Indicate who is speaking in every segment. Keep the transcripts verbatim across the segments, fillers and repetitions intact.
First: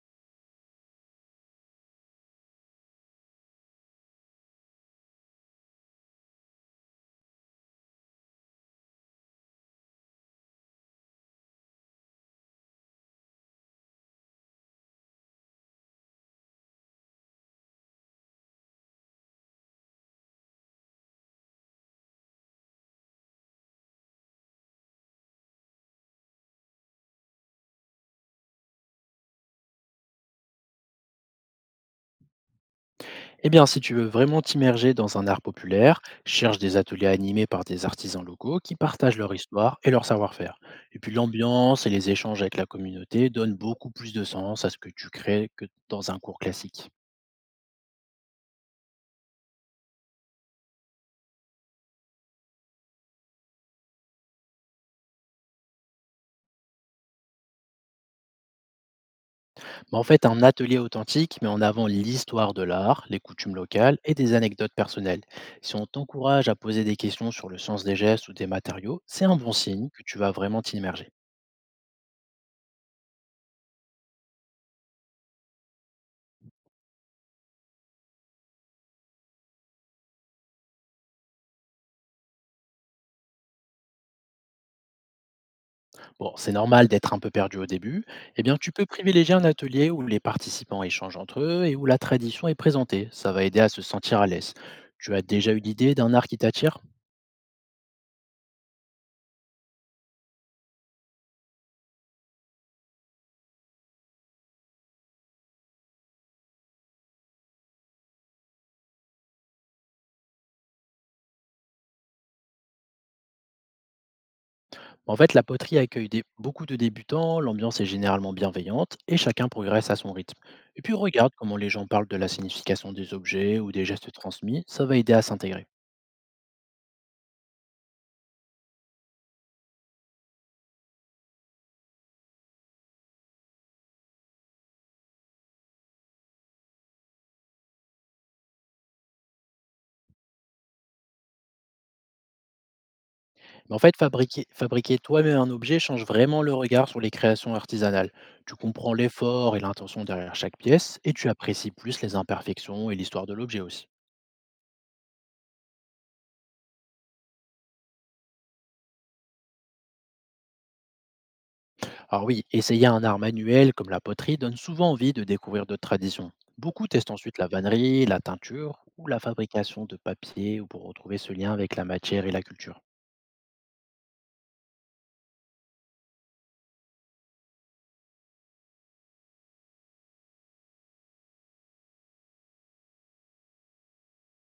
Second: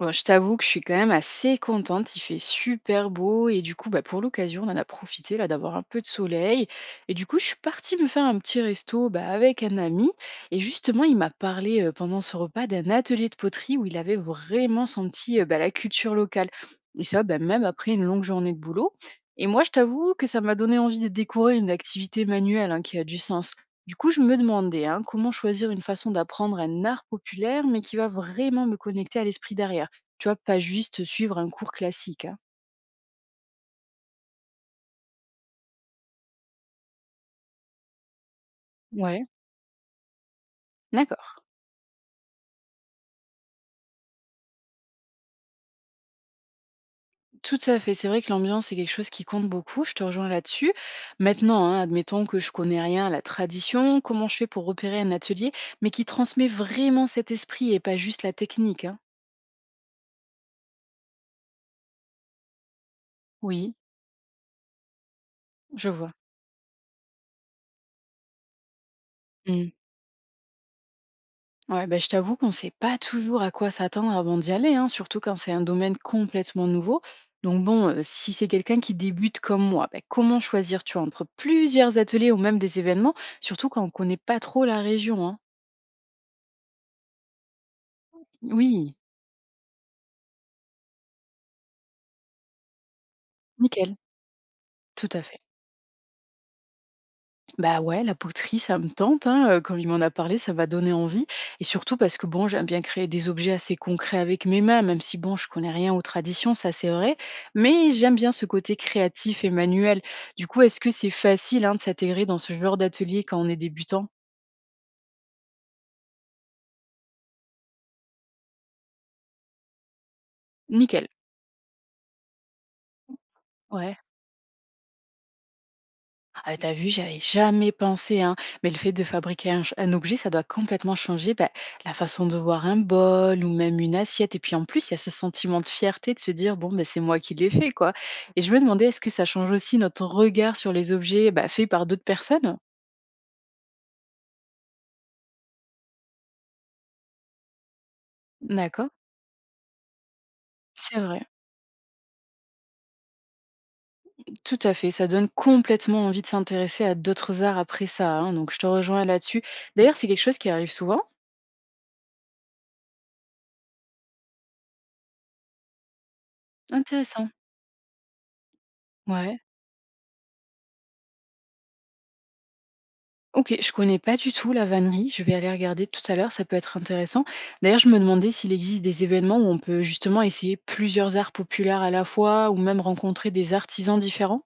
Speaker 1: Bon, je t'avoue que je suis quand même assez contente, il fait super beau et du coup, bah, pour l'occasion, on en a profité là d'avoir un peu de soleil et du coup, je suis partie me faire un petit resto, bah, avec un ami. Et justement, il m'a parlé euh, pendant ce repas d'un atelier de poterie où il avait vraiment senti, euh, bah, la culture locale, et ça, bah, même après une longue journée de boulot. Et moi, je t'avoue que ça m'a donné envie de découvrir une activité manuelle, hein, qui a du sens. Du coup, je me demandais, hein, comment choisir une façon d'apprendre un art populaire, mais qui va vraiment me connecter à l'esprit derrière. Tu vois, pas juste suivre un cours classique, hein.
Speaker 2: Eh bien, si tu veux vraiment t'immerger dans un art populaire, cherche des ateliers animés par des artisans locaux qui partagent
Speaker 1: Ouais,
Speaker 2: leur histoire et leur savoir-faire. Et puis
Speaker 1: d'accord.
Speaker 2: l'ambiance et les échanges avec la communauté donnent beaucoup plus de sens à ce que tu crées que dans un cours classique.
Speaker 1: Tout à fait. C'est vrai que l'ambiance est quelque chose qui compte beaucoup. Je te rejoins là-dessus. Maintenant, hein, admettons que je connais rien à la tradition, comment je fais pour repérer un atelier, mais qui transmet vraiment cet esprit et pas juste la technique, hein.
Speaker 2: Mais en fait, un atelier authentique met en avant l'histoire de l'art, les coutumes
Speaker 1: Oui,
Speaker 2: locales et des anecdotes personnelles. Si on
Speaker 1: je vois.
Speaker 2: t'encourage à poser des questions sur le sens des gestes ou des matériaux, c'est un bon signe que tu vas vraiment t'immerger.
Speaker 1: Ouais, bah, je t'avoue qu'on ne sait pas toujours à quoi s'attendre avant d'y aller, hein, surtout quand c'est un domaine complètement nouveau. Donc bon, euh, si c'est quelqu'un qui débute comme moi, bah, comment choisir, tu vois, entre plusieurs ateliers ou même des événements, surtout quand on ne connaît pas trop la région, hein.
Speaker 2: Bon, c'est normal d'être un peu perdu au début. Eh bien, tu peux
Speaker 1: Oui,
Speaker 2: privilégier un atelier où les participants échangent entre eux et où la tradition est présentée. Ça va aider à se
Speaker 1: nickel,
Speaker 2: sentir à l'aise.
Speaker 1: tout
Speaker 2: Tu as
Speaker 1: à fait.
Speaker 2: déjà eu l'idée d'un art qui t'attire?
Speaker 1: Bah ouais, la poterie, ça me tente, hein, euh, comme il m'en a parlé, ça m'a donné envie. Et surtout parce que bon, j'aime bien créer des objets assez concrets avec mes mains, même si bon, je connais rien aux traditions, ça c'est vrai. Mais j'aime bien ce côté créatif et manuel. Du coup, est-ce que c'est facile, hein, de s'intégrer dans ce genre d'atelier quand on est débutant?
Speaker 2: En fait, la poterie accueille des- beaucoup de débutants, l'ambiance est généralement bienveillante et chacun progresse à son rythme. Et puis
Speaker 1: Nickel.
Speaker 2: regarde comment les gens parlent de la signification des objets ou des
Speaker 1: Ouais.
Speaker 2: gestes transmis, ça va aider à s'intégrer.
Speaker 1: Ah, tu vu, j'y avais jamais pensé, hein. Mais le fait de fabriquer un, ch- un objet, ça doit complètement changer, bah, la façon de voir un bol ou même une assiette. Et puis en plus, il y a ce sentiment de fierté de se dire, bon, ben c'est moi qui l'ai fait, quoi. Et je me demandais, est-ce que ça change aussi notre regard sur les objets, bah, faits par d'autres personnes?
Speaker 2: En fait, fabriquer, fabriquer toi-même un objet change vraiment le regard sur les créations artisanales. Tu
Speaker 1: D'accord.
Speaker 2: comprends l'effort et l'intention derrière chaque
Speaker 1: C'est
Speaker 2: pièce et
Speaker 1: vrai.
Speaker 2: tu apprécies plus les imperfections et l'histoire de l'objet aussi.
Speaker 1: Tout à fait. Ça donne complètement envie de s'intéresser à d'autres arts après ça, hein. Donc je te rejoins là-dessus. D'ailleurs, c'est quelque chose qui arrive souvent.
Speaker 2: Alors oui, essayer un art manuel comme la poterie donne souvent envie de découvrir d'autres traditions. Beaucoup testent
Speaker 1: Intéressant.
Speaker 2: ensuite la vannerie, la teinture ou la
Speaker 1: Ouais.
Speaker 2: fabrication de papier ou pour retrouver ce lien avec la matière et la culture.
Speaker 1: OK, je connais pas du tout la vannerie, je vais aller regarder tout à l'heure, ça peut être intéressant. D'ailleurs, je me demandais s'il existe des événements où on peut justement essayer plusieurs arts populaires à la fois ou même rencontrer des artisans différents?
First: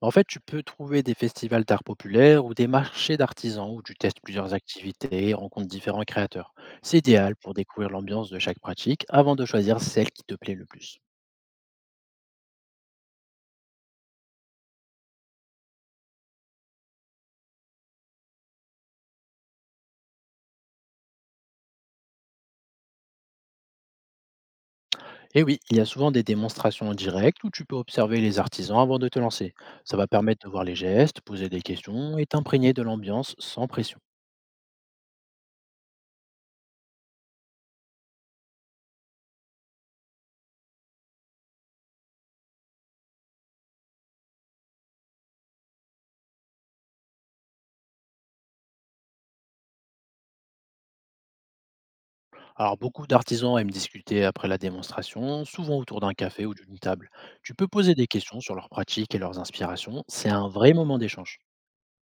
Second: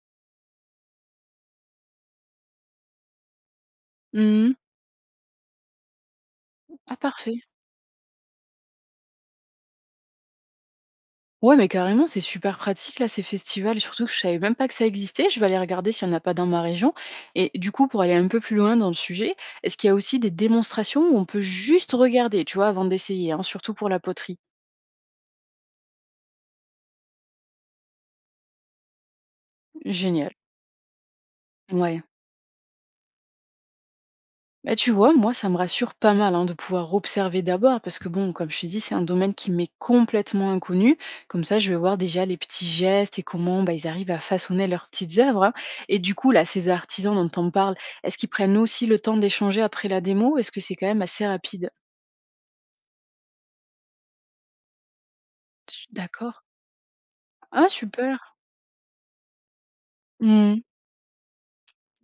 Speaker 2: En fait, tu peux trouver des festivals d'art populaire ou des marchés d'artisans où tu testes plusieurs
Speaker 1: Mhm.
Speaker 2: activités et rencontres différents créateurs.
Speaker 1: Ah,
Speaker 2: C'est idéal
Speaker 1: parfait.
Speaker 2: pour découvrir l'ambiance de chaque pratique avant de choisir celle qui te plaît le plus.
Speaker 1: Ouais, mais carrément, c'est super pratique là, ces festivals, surtout que je savais même pas que ça existait. Je vais aller regarder s'il n'y en a pas dans ma région. Et du coup, pour aller un peu plus loin dans le sujet, est-ce qu'il y a aussi des démonstrations où on peut juste regarder, tu vois, avant d'essayer, hein, surtout pour la poterie?
Speaker 2: Et oui, il y a souvent des démonstrations en direct où tu peux observer les artisans avant de te lancer. Ça va
Speaker 1: Génial.
Speaker 2: permettre de voir les gestes, poser des
Speaker 1: Ouais.
Speaker 2: questions et t'imprégner de l'ambiance sans pression.
Speaker 1: Bah, tu vois, moi, ça me rassure pas mal, hein, de pouvoir observer d'abord, parce que bon, comme je te dis, c'est un domaine qui m'est complètement inconnu. Comme ça, je vais voir déjà les petits gestes et comment, bah, ils arrivent à façonner leurs petites œuvres, hein. Et du coup, là, ces artisans dont on parle, est-ce qu'ils prennent aussi le temps d'échanger après la démo? Est-ce que c'est quand même assez rapide?
Speaker 2: Alors beaucoup d'artisans aiment discuter après la démonstration, souvent
Speaker 1: Su-
Speaker 2: autour d'un
Speaker 1: D'accord.
Speaker 2: café ou d'une table. Tu peux
Speaker 1: Ah,
Speaker 2: poser des
Speaker 1: super.
Speaker 2: questions sur leurs pratiques et leurs inspirations, c'est un
Speaker 1: Mmh.
Speaker 2: vrai moment d'échange.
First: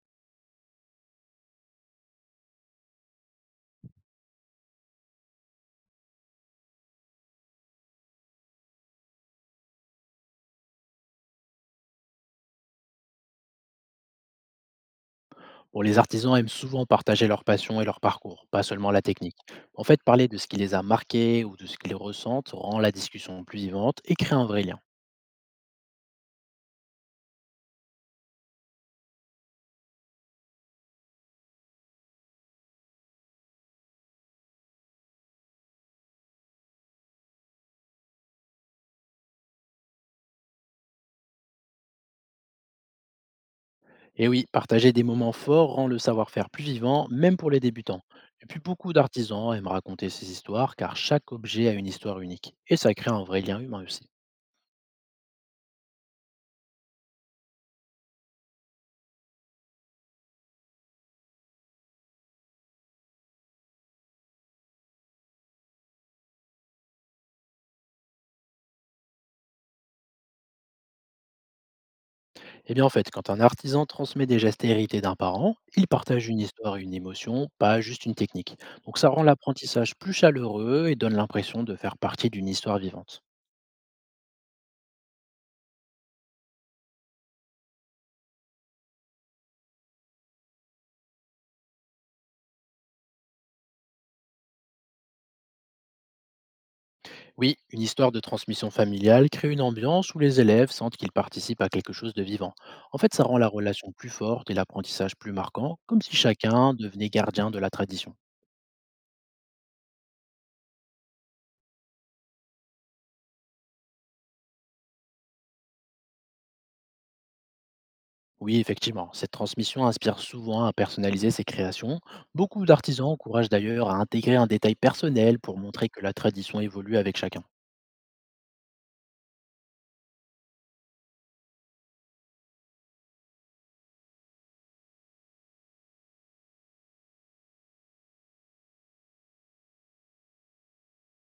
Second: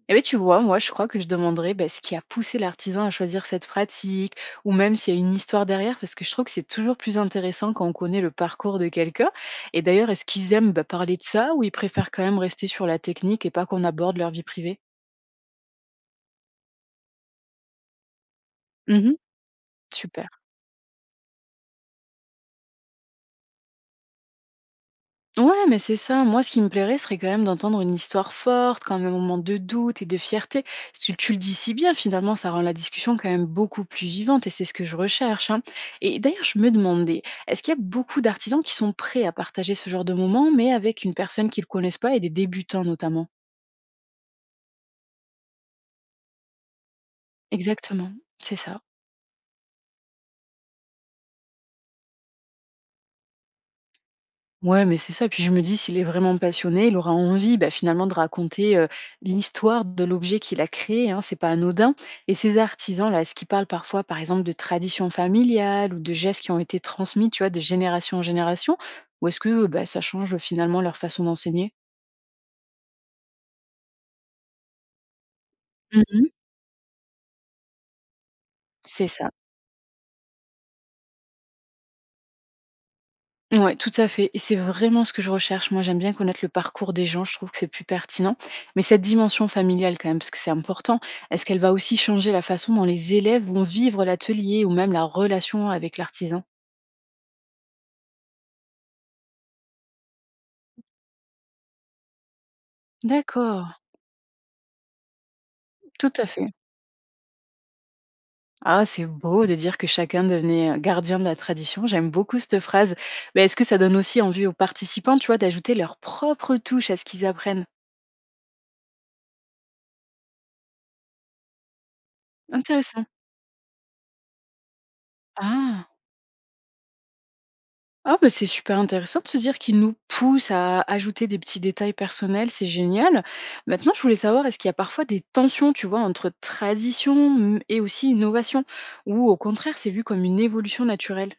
Speaker 1: Eh beh, tu vois, moi, je crois que je demanderais, bah, ce qui a poussé l'artisan à choisir cette pratique, ou même s'il y a une histoire derrière, parce que je trouve que c'est toujours plus intéressant quand on connaît le parcours de quelqu'un. Et d'ailleurs, est-ce qu'ils aiment, bah, parler de ça, ou ils préfèrent quand même rester sur la technique et pas qu'on aborde leur vie privée?
Speaker 2: Bon, les artisans aiment souvent partager leur passion et leur parcours, pas seulement la
Speaker 1: Mhm.
Speaker 2: technique. En fait, parler
Speaker 1: Super.
Speaker 2: de ce qui les a marqués ou de ce qu'ils ressentent rend la discussion plus vivante et crée un vrai lien.
Speaker 1: Ouais, mais c'est ça. Moi, ce qui me plairait serait quand même d'entendre une histoire forte, quand même un moment de doute et de fierté. Tu, tu le dis si bien, finalement, ça rend la discussion quand même beaucoup plus vivante et c'est ce que je recherche, hein. Et d'ailleurs, je me demandais, est-ce qu'il y a beaucoup d'artisans qui sont prêts à partager ce genre de moment, mais avec une personne qu'ils ne connaissent pas et des débutants notamment?
Speaker 2: Et oui, partager des moments forts rend le savoir-faire plus vivant, même pour les débutants.
Speaker 1: Exactement,
Speaker 2: Et
Speaker 1: c'est
Speaker 2: puis
Speaker 1: ça.
Speaker 2: beaucoup d'artisans aiment raconter ces histoires car chaque objet a une histoire unique. Et ça crée un vrai lien humain aussi.
Speaker 1: Ouais, mais c'est ça. Puis je me dis, s'il est vraiment passionné, il aura envie, bah, finalement, de raconter, euh, l'histoire de l'objet qu'il a créé. Hein, c'est pas anodin. Et ces artisans là, est-ce qu'ils parlent parfois, par exemple, de traditions familiales ou de gestes qui ont été transmis, tu vois, de génération en génération, ou est-ce que bah, ça change, euh, finalement leur façon d'enseigner?
Speaker 2: Eh bien, en fait, quand un artisan transmet des gestes hérités d'un parent, il partage
Speaker 1: Mhm.
Speaker 2: une histoire et une émotion, pas juste une technique. Donc, ça
Speaker 1: C'est
Speaker 2: rend
Speaker 1: ça.
Speaker 2: l'apprentissage plus chaleureux et donne l'impression de faire partie d'une histoire vivante.
Speaker 1: Ouais, tout à fait et c'est vraiment ce que je recherche. Moi, j'aime bien connaître le parcours des gens, je trouve que c'est plus pertinent. Mais cette dimension familiale quand même, parce que c'est important, est-ce qu'elle va aussi changer la façon dont les élèves vont vivre l'atelier ou même la relation avec l'artisan?
Speaker 2: Oui, une histoire de transmission familiale crée une ambiance où les élèves sentent qu'ils participent à quelque chose de vivant. En fait, ça rend la
Speaker 1: D'accord,
Speaker 2: relation plus forte et l'apprentissage plus marquant, comme
Speaker 1: tout
Speaker 2: si
Speaker 1: à fait.
Speaker 2: chacun devenait gardien de la tradition.
Speaker 1: Ah, c'est beau de dire que chacun devenait, euh, gardien de la tradition. J'aime beaucoup cette phrase. Mais est-ce que ça donne aussi envie aux participants, tu vois, d'ajouter leur propre touche à ce qu'ils apprennent?
Speaker 2: Oui, effectivement, cette transmission inspire souvent à personnaliser ses créations. Beaucoup d'artisans
Speaker 1: Intéressant.
Speaker 2: encouragent d'ailleurs à intégrer un détail personnel pour montrer
Speaker 1: Ah.
Speaker 2: que la tradition évolue avec chacun.
Speaker 1: Ah bah, c'est super intéressant de se dire qu'il nous pousse à ajouter des petits détails personnels, c'est génial. Maintenant, je voulais savoir, est-ce qu'il y a parfois des tensions, tu vois, entre tradition, mm, et aussi innovation, ou au contraire, c'est vu comme une évolution naturelle?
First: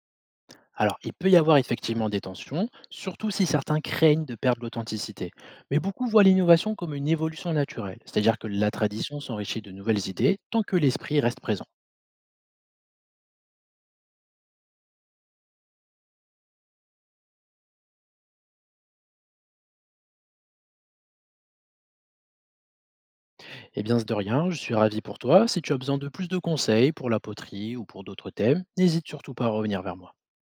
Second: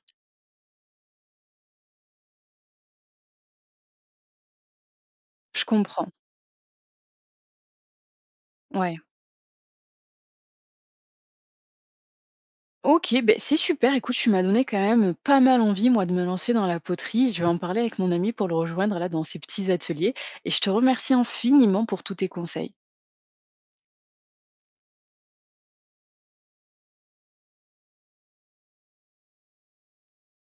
Speaker 2: Alors, il peut y avoir effectivement des tensions, surtout si certains craignent de perdre l'authenticité.
Speaker 1: Je
Speaker 2: Mais beaucoup
Speaker 1: comprends,
Speaker 2: voient l'innovation comme une évolution naturelle, c'est-à-dire que la
Speaker 1: ouais.
Speaker 2: tradition s'enrichit de nouvelles idées tant que l'esprit reste présent.
Speaker 1: Ok, ben c'est super. Écoute, tu m'as donné quand même pas mal envie, moi, de me lancer dans la poterie. Je vais en parler avec mon ami pour le rejoindre là dans ses petits ateliers. Et je te remercie infiniment pour tous tes conseils.
Speaker 2: Eh bien, de rien, je suis ravi pour toi. Si tu as besoin de plus de conseils pour la poterie ou pour d'autres thèmes, n'hésite surtout pas à revenir vers moi.